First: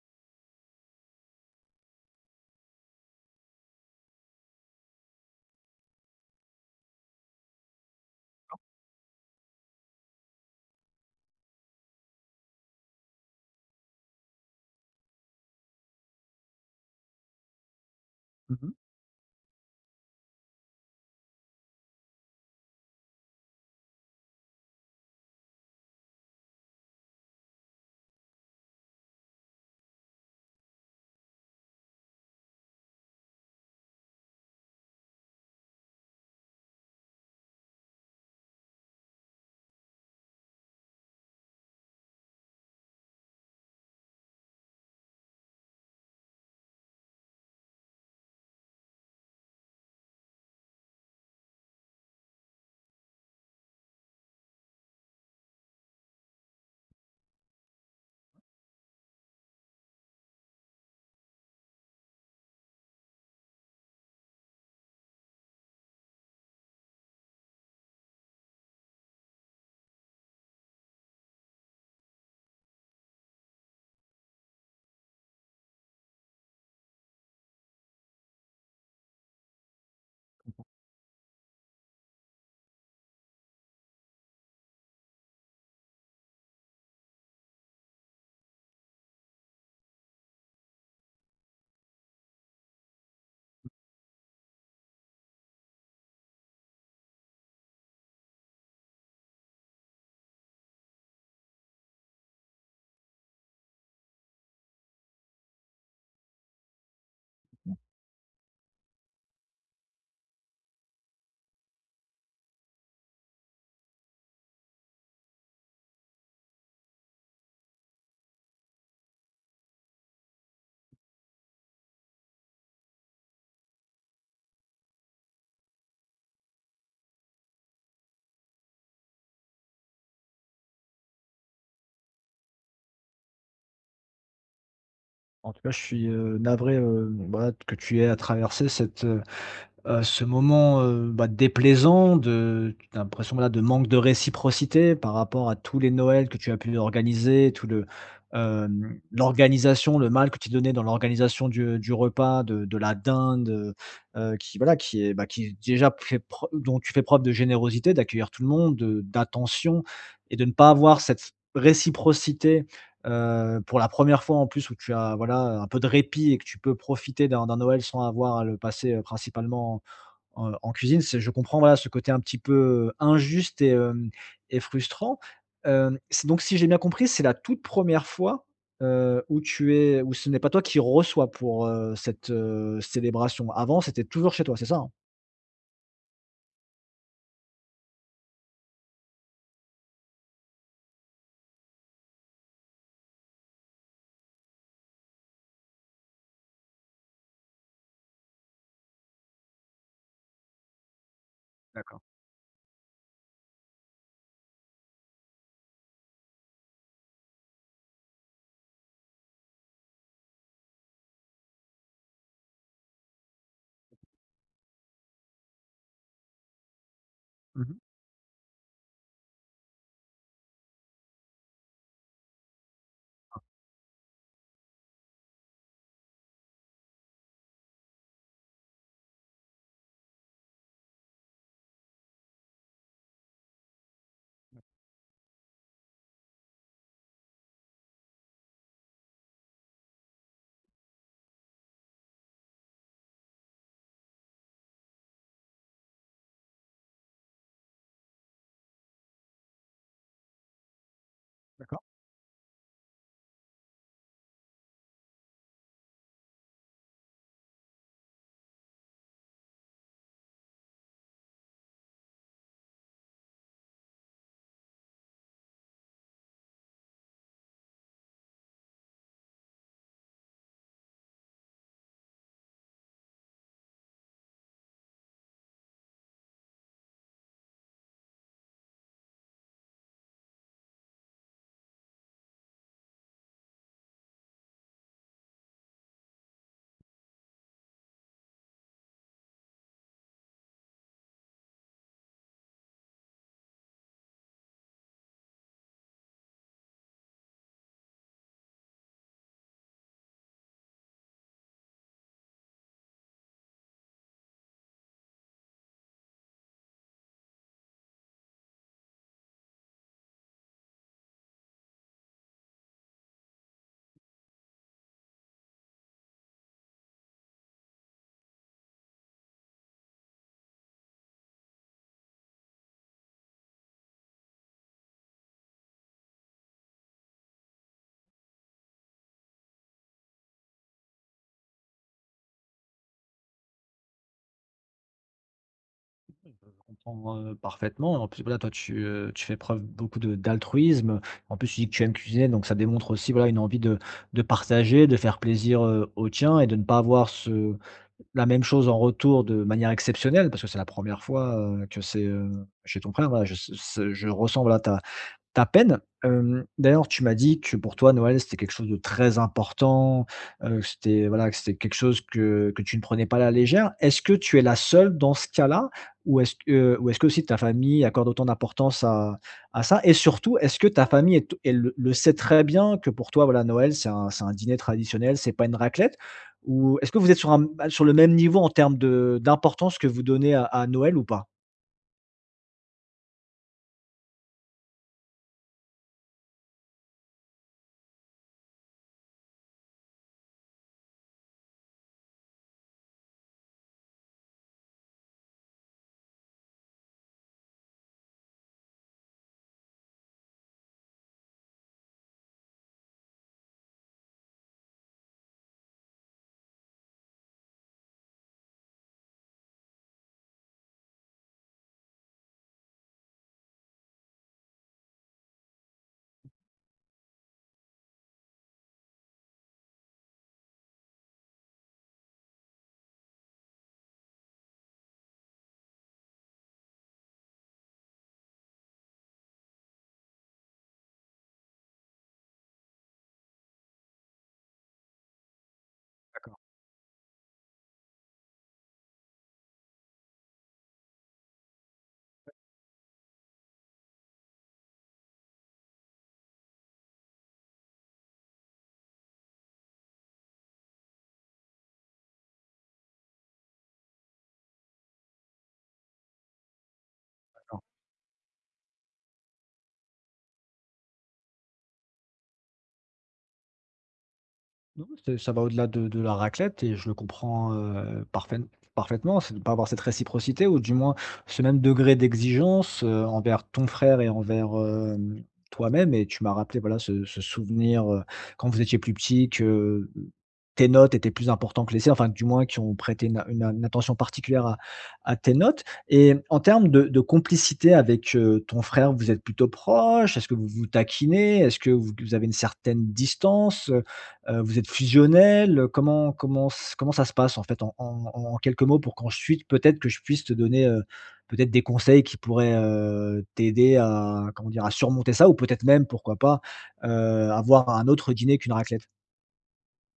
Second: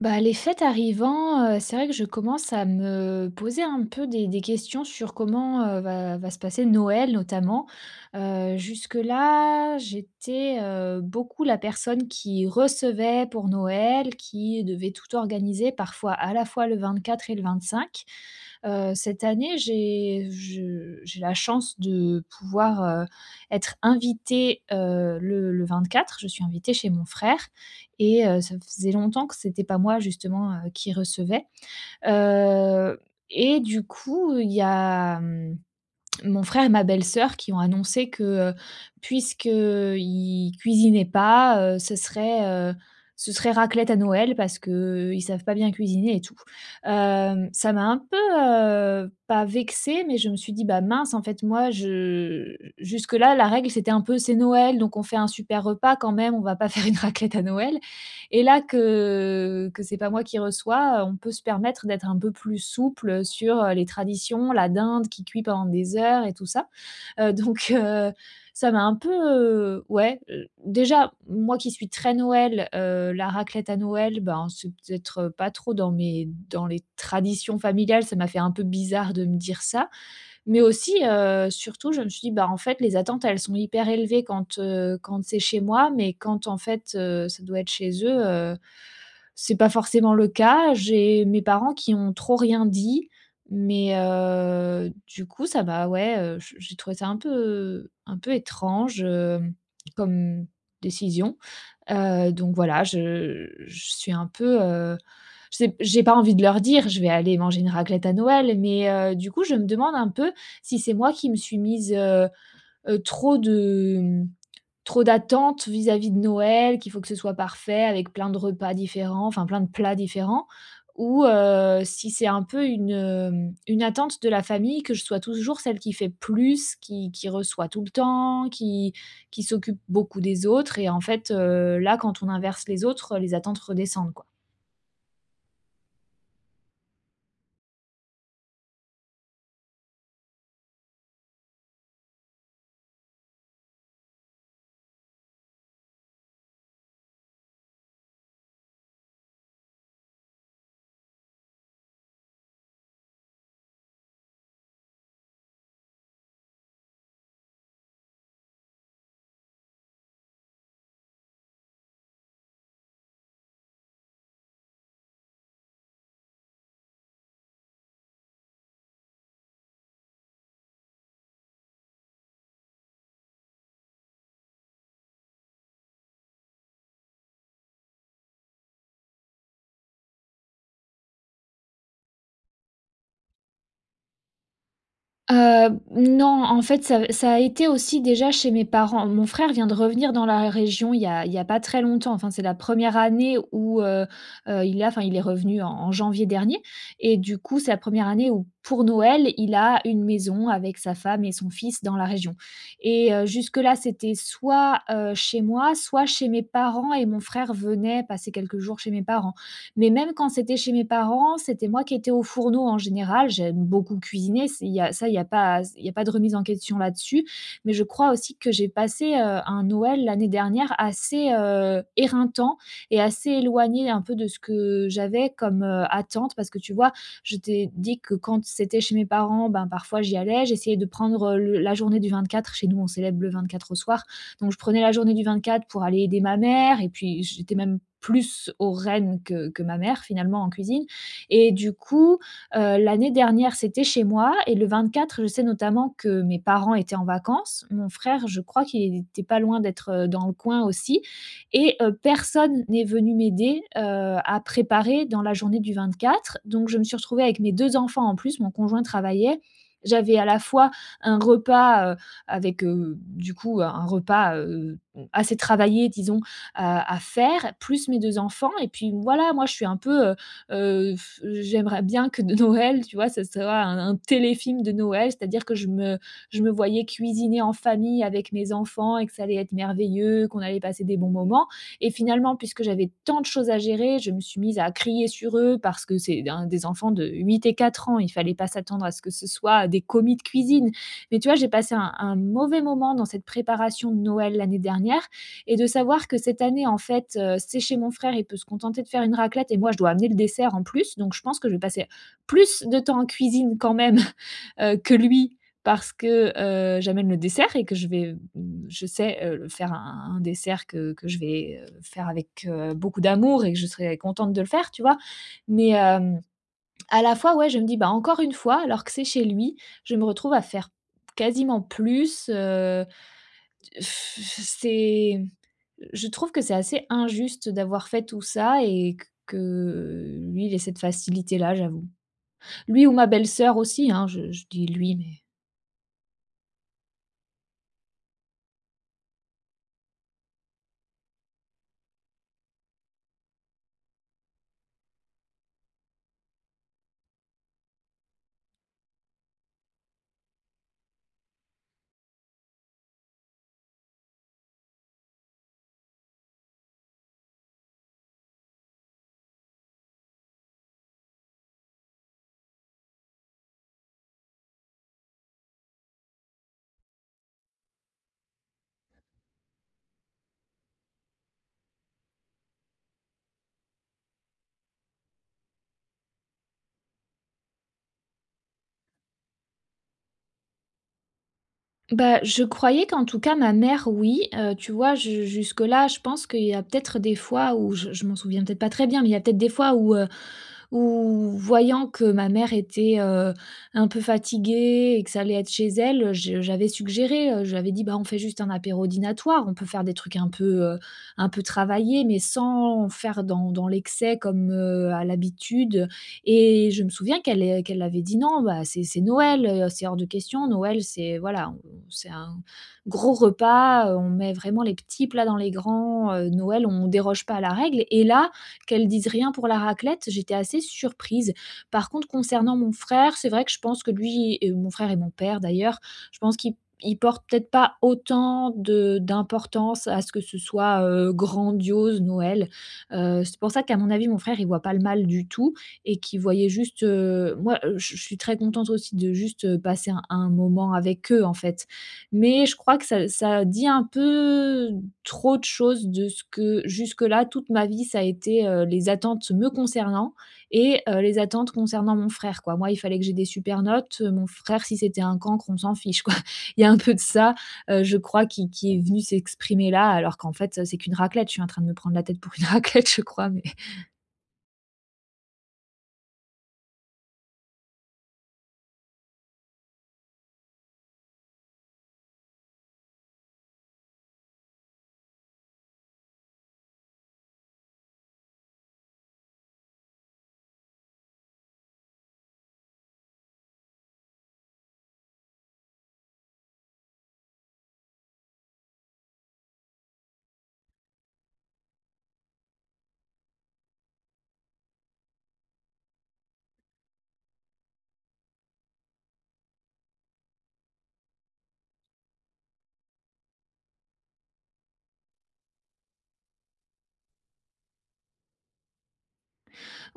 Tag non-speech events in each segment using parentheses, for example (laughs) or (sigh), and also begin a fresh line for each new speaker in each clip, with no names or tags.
Bah, les fêtes arrivant, c'est vrai que je commence à me poser un peu des questions sur comment, va se passer Noël notamment. Jusque-là, j'étais, beaucoup la personne qui recevait pour Noël, qui devait tout organiser, parfois à la fois le 24 et le 25.
Mmh.
Cette année, j'ai la chance de pouvoir, être invitée, le quatre Je suis invitée chez mon frère et ça faisait longtemps que c'était pas moi justement, qui recevais. Heu et du coup, il y a, mon frère et ma belle-sœur qui ont annoncé que, puisque ils cuisinaient pas, heu, ce serait raclette à Noël parce qu'ils savent pas bien cuisiner et tout. Ça m'a un peu, pas vexée, mais je me suis dit: «Bah mince, en fait, moi, je jusque-là, la règle, c'était un peu c'est Noël, donc on fait un super repas quand même, on va pas (laughs) faire une raclette à Noël». Et là que c'est pas moi qui reçois, on peut se permettre d'être un peu plus souple, sur, les traditions, la dinde qui cuit pendant des heures et tout ça. Donc ça m'a un peu, ouais, déjà, moi qui suis très Noël, la raclette à Noël, ben, c'est peut-être, pas trop dans les traditions familiales, ça m'a fait un peu bizarre de me dire ça. Mais aussi, surtout, je me suis dit: «Bah, en fait, les attentes, elles sont hyper élevées quand c'est chez moi, mais quand, en fait, ça doit être chez eux, c'est pas forcément le cas. J'ai mes parents qui ont trop rien dit, mais du coup, ça m'a ouais, j'ai trouvé ça un peu étrange, comme décision. Donc voilà, je suis un peu, je sais j'ai pas envie de leur dire: «Je vais aller manger une raclette à Noël», mais du coup, je me demande un peu si c'est moi qui me suis mise, trop de Trop d'attentes vis-à-vis de Noël, qu'il faut que ce soit parfait avec plein de repas différents, enfin plein de plats différents ou si c'est un peu une attente de la famille que je sois toujours celle qui fait plus, qui reçoit tout le temps, qui s'occupe beaucoup des autres et en fait, là quand on inverse les autres, les attentes redescendent, quoi.
En tout cas, je suis, navré, bah, que tu aies à traverser cette, ce moment, bah, déplaisant de tu l'impression, voilà, de manque de réciprocité par rapport à tous les Noëls que tu as pu organiser, tout le, l'organisation, le mal que tu donnais dans l'organisation du repas, de la dinde, qui, voilà, qui est, bah, qui déjà fait preu dont tu fais preuve de générosité, d'accueillir tout le monde, de d'attention et de ne pas avoir cette réciprocité. Pour la première fois en plus où tu as, voilà, un peu de répit et que tu peux profiter d'un Noël sans avoir à le passer, principalement en cuisine, c'est je comprends, voilà, ce côté un petit peu injuste et hem et frustrant. C'est donc si j'ai bien compris, c'est la toute première fois, où tu es où ce n'est pas toi qui reçois pour, cette, célébration. Avant, c'était toujours chez toi, c'est ça, hein?
Non, en fait, ça a été aussi déjà chez mes parents. Mon frère vient de revenir dans la région il y a pas très longtemps. Enfin, c'est la première année où, il a enfin, il est revenu en janvier dernier et du coup, c'est la première année où, pour Noël, il a une maison avec sa femme et son fils dans la région et jusque-là, c'était soit, chez moi, soit chez mes parents et mon frère venait passer quelques jours chez mes parents. Mais même quand c'était chez mes parents, c'était moi qui étais au fourneau en général. J'aime beaucoup cuisiner, c'est il y a ça, il y a pas de remise en question là-dessus. Mais
Mmh.
je crois aussi que j'ai passé, un Noël l'année dernière assez, éreintant et assez éloigné un peu de ce que j'avais comme, attente. Parce que tu vois, je t'ai dit que quand c'était chez mes parents, ben, parfois j'y allais, j'essayais de prendre, le la journée du 24. Chez nous, on célèbre le 24 au soir. Donc je prenais la journée du 24 pour aller aider ma mère et puis j'étais même plus aux rênes que ma mère finalement en cuisine et du coup, l'année dernière, c'était chez moi et le 24, je sais notamment que mes parents étaient en vacances. Mon frère, je crois qu'il était pas loin d'être, dans le coin aussi et
D'accord.
personne n'est venu m'aider, à préparer dans la journée du 24. Donc je me suis retrouvée avec mes 2 enfants en plus, mon conjoint travaillait. J'avais à la fois un repas, avec, du coup un repas, assez travaillé disons à faire, plus mes 2 enfants et puis voilà, moi je suis un peu, heu, j'aimerais bien que de Noël, tu vois, ce soit un téléfilm de Noël, c'est-à-dire que je me voyais cuisiner en famille avec mes enfants et que ça allait être merveilleux, qu'on allait passer des bons moments et finalement, puisque j'avais tant de choses à gérer, je me suis mise à crier sur eux parce que c'est un des enfants de 8 et 4 ans, il fallait pas s'attendre à ce que ce soit des commis de cuisine mais tu vois, j'ai passé un mauvais moment dans cette préparation de Noël l'année dernière et de savoir que cette année, en fait, c'est chez mon frère, il peut se contenter de faire une raclette et moi, je dois amener le dessert en plus. Donc je pense que je vais passer plus de temps en cuisine quand même, (laughs) que lui parce que, j'amène le dessert et que je vais, faire un dessert que je vais, faire avec, beaucoup d'amour et que je serai contente de le faire, tu vois? Mais, à la fois, ouais, je me dis: «Bah, encore une fois, alors que c'est chez lui, je me retrouve à faire quasiment plus, c'est je trouve que c'est assez injuste d'avoir fait tout ça et q que lui, il ait cette facilité-là, j'avoue. Lui ou ma belle-sœur aussi, hein, je dis lui, mais
Comprends, parfaitement. En plus, voilà, toi, tu, tu fais preuve beaucoup de d'altruisme. En plus, tu dis que tu aimes cuisiner, donc ça démontre aussi, voilà, une envie de partager, de faire plaisir, aux tiens et de ne pas avoir ce la même chose en retour de manière exceptionnelle, parce que c'est la première fois, que c'est, chez ton frère. Voilà, je ce ce je ressens, voilà, ta peine, d'ailleurs, tu m'as dit que pour toi Noël, c'était quelque chose de très important, que c'était voilà, que c'était quelque chose que tu ne prenais pas à la légère. Est-ce que tu es la seule dans ce cas-là? Ou est-ce que aussi ta famille accorde autant d'importance à ça? Et surtout, est-ce que ta famille est elle le sait très bien que pour toi, voilà, Noël, c'est un dîner traditionnel, c'est pas une raclette? Ou est-ce que vous êtes sur un sur le même niveau en termes de d'importance que vous donnez à Noël ou pas?
Bah, je croyais qu'en tout cas ma mère oui, tu vois? Ju jusque-là, je pense qu'il y a peut-être des fois où je m'en souviens peut-être pas très bien, mais il y a peut-être des fois où voyant que ma mère était, un peu fatiguée et que ça allait être chez elle, je j'avais suggéré, je dit: «Bah, on fait juste un apéro dînatoire, on peut faire des trucs un peu travaillés mais sans faire dans l'excès comme, à l'habitude». Et je me souviens qu'elle avait dit: «Non, bah, c'est Noël, c'est hors de question. Noël, c'est voilà, on c'est un gros repas, on met vraiment les petits plats dans les grands, Noël, on déroge pas à la règle» et là, qu'elle dise rien pour la raclette, j'étais assez surprise. Par contre, concernant mon frère, c'est vrai que je pense que lui et mon frère et mon père d'ailleurs, je pense qu'ils ils portent peut-être pas autant de d'importance à ce que ce soit, grandiose Noël. C'est pour ça qu'à mon avis, mon frère, il voit pas le mal du tout et qui voyaient juste, moi, je suis très contente aussi de juste, passer un moment avec eux, en fait. Mais je crois que ça dit un peu trop de choses de ce que jusque-là, toute ma vie, ça a été, les attentes me concernant et les attentes concernant mon frère, quoi. Moi, il fallait que j'ai des super notes, mon frère, si c'était un cancre, on s'en fiche, quoi. (laughs) Il y a un peu de ça,
D'accord.
je crois, qui est venu s'exprimer là, alors qu'en fait, c'est qu'une raclette. Je suis en train de me prendre la tête pour une (laughs) raclette, je crois, mais
Non, c'est ça va au-delà de la raclette et je le comprends, parfaitement. C'est de ne pas avoir cette réciprocité ou du moins ce même degré d'exigence, envers ton frère et envers, hem, toi-même et tu m'as rappelé, voilà, ce souvenir, quand vous étiez plus petits que tes notes étaient plus importants que les siens, enfin, du moins qui ont prêté une une attention particulière à tes notes et en termes de complicité avec, ton frère, vous êtes plutôt proches? Est-ce que vous vous taquinez? Est-ce que vous avez une certaine distance? Vous êtes fusionnel. Comment ça se passe en fait en quelques mots pour qu'ensuite peut-être que je puisse te donner, peut-être des conseils qui pourraient, t'aider à comment dire? À surmonter ça ou peut-être même pourquoi pas, heu, avoir un autre dîner qu'une raclette?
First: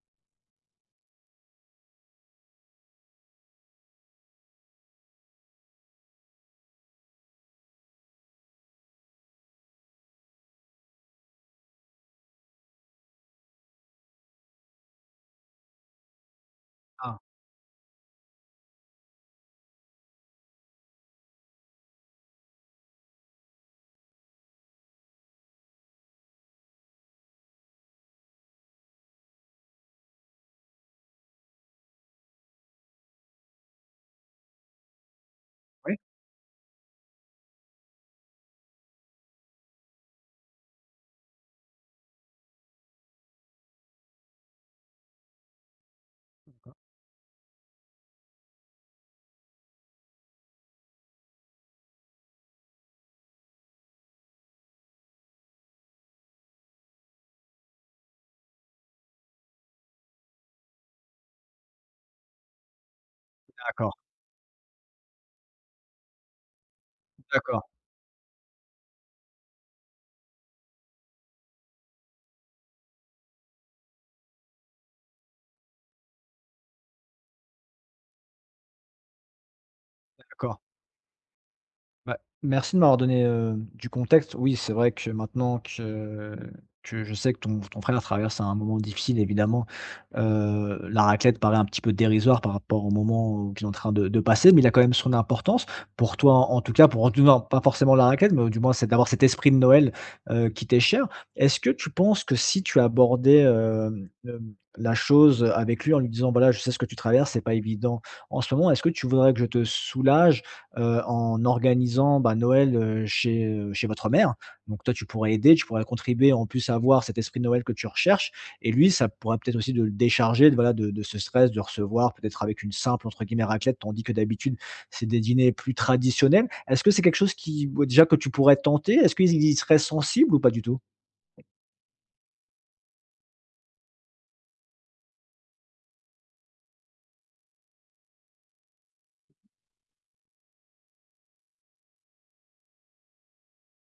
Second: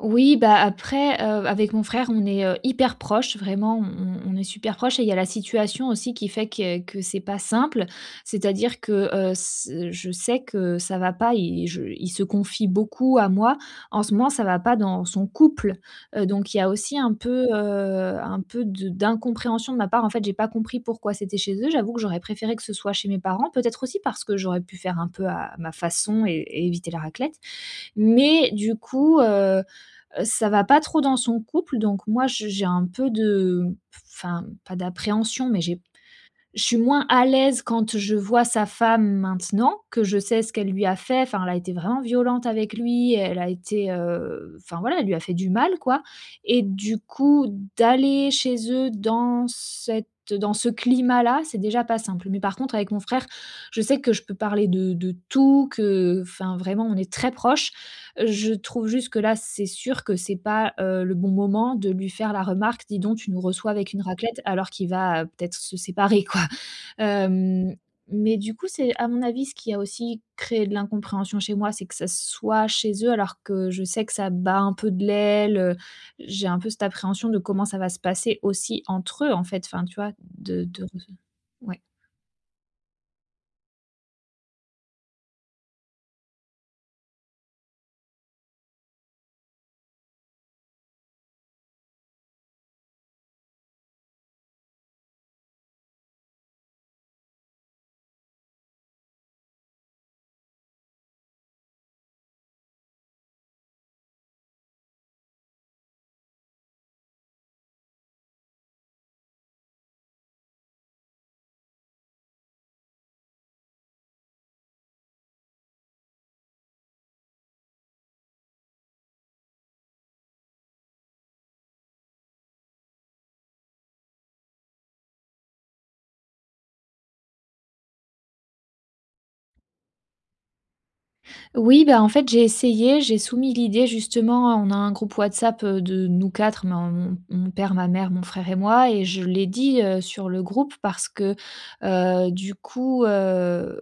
Oui, bah, après, avec mon frère, on est, hyper proches, vraiment, on est super proches et il y a la situation aussi qui fait que c'est pas simple. C'est-à-dire que, ce je sais que ça va pas, il se confie beaucoup à moi. En ce moment, ça va pas dans son couple, donc il y a aussi un
Ah
peu, heu, un peu de d'incompréhension de ma part. En fait, j'ai pas compris pourquoi c'était chez eux. J'avoue que j'aurais préféré que ce soit chez mes parents, peut-être aussi parce que j'aurais pu faire un peu à ma façon et éviter la raclette. Mais du coup, ça va pas trop dans son couple, donc moi je j'ai un peu de enfin, pas d'appréhension, mais j'ai
oui?
je suis moins à l'aise quand je vois sa femme maintenant, que je sais ce qu'elle lui a fait. Enfin, elle a été vraiment violente avec lui, elle a été, enfin voilà, elle lui a fait du mal quoi et du coup, d'aller chez eux dans cette dans ce climat-là, c'est déjà pas simple. Mais par contre avec mon frère, je sais que je peux parler de tout, que enfin vraiment on est très proches. Je trouve juste que là, c'est sûr que c'est pas, le bon moment de lui faire la remarque: «Dis donc, tu nous reçois avec
D'accord,
une raclette», alors qu'il va, peut-être se séparer, quoi. (laughs)
d'accord,
Hem, mais du coup, c'est à mon avis, ce qui a aussi créé de l'incompréhension chez moi, c'est que ça soit chez eux, alors que je sais que ça bat un peu de l'aile, j'ai un peu cette appréhension de comment ça va se passer aussi entre eux, en fait, enfin, tu vois?
d'accord.
De ouais.
Bah, merci de m'avoir donné, du contexte. Oui, c'est vrai que maintenant que je sais que ton frère traverse un moment difficile, évidemment, la raclette paraît un petit peu dérisoire par rapport au moment qu'il est en train de passer, mais il a quand même son importance. Pour toi, en tout cas, pour non, pas forcément la raclette, mais du moins, c'est d'avoir cet esprit de Noël, qui t'est cher. Est-ce que tu penses que si tu abordais, la chose avec lui en lui disant: «Voilà, je sais ce que tu traverses, c'est pas évident en ce moment. Est-ce que tu voudrais que je te soulage?» En organisant, bah, Noël, chez, chez votre mère. Donc toi, tu pourrais aider, tu pourrais contribuer, en plus, à avoir cet esprit de Noël que tu recherches et lui, ça pourrait peut-être aussi de le décharger de, voilà, de ce stress de recevoir peut-être avec une simple, entre guillemets, «raclette», tandis que d'habitude, c'est des dîners plus traditionnels. Est-ce que c'est quelque chose qui, ouais, déjà que tu pourrais tenter? Est-ce qu'ils y seraient sensibles ou pas du tout?
Oui, bah, en fait, j'ai essayé, j'ai soumis l'idée justement on a un groupe WhatsApp, de nous 4, ma mon mon père, ma mère, mon frère et moi et je l'ai dit, sur le groupe parce que, du coup,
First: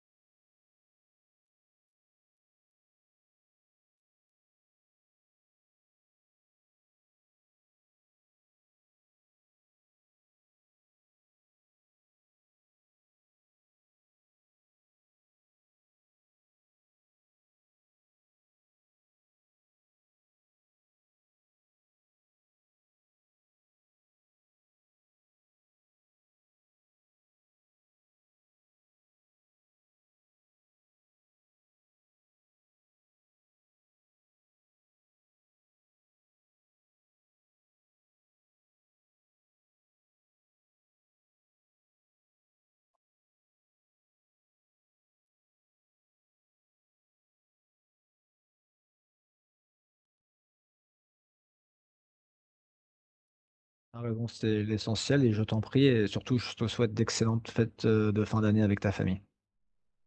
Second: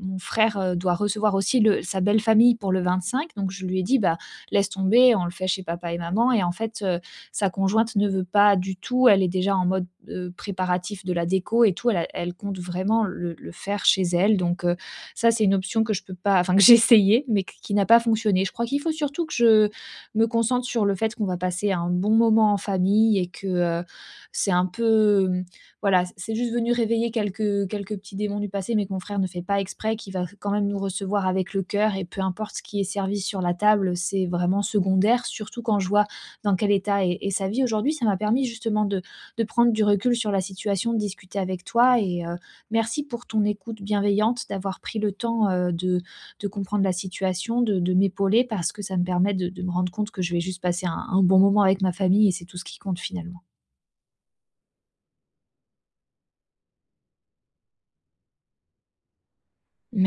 mon frère, doit recevoir aussi le sa belle famille pour le 25. Donc je lui ai dit: «Bah, laisse tomber, on le fait chez papa et maman» et en fait, sa conjointe ne veut pas du tout. Elle est déjà en mode, préparatif de la déco et tout. Elle compte vraiment le faire chez elle donc ça, c'est une option que je peux pas enfin que j'ai essayé, mais q qui n'a pas fonctionné. Je crois qu'il faut surtout que je me concentre sur le fait qu'on va passer un bon moment en famille et que, heu, c'est un peu, voilà, c'est juste venu réveiller quelques petits démons du passé, mais que mon frère ne fait pas exprès, qu'il va quand même nous recevoir avec le cœur et peu importe ce qui est servi sur la table, c'est vraiment secondaire, surtout quand je vois dans quel état est sa vie aujourd'hui. Ça m'a permis justement de prendre du recul sur la situation, de discuter avec toi. Merci pour ton écoute bienveillante, d'avoir pris le temps, de comprendre la situation, de m'épauler parce que ça me permet de me rendre compte que je vais juste passer un bon moment avec ma famille et c'est tout ce qui compte finalement.
Ta réponse est l'essentiel et je t'en prie et surtout, je te souhaite d'excellentes fêtes, de fin d'année avec ta famille.
Merci.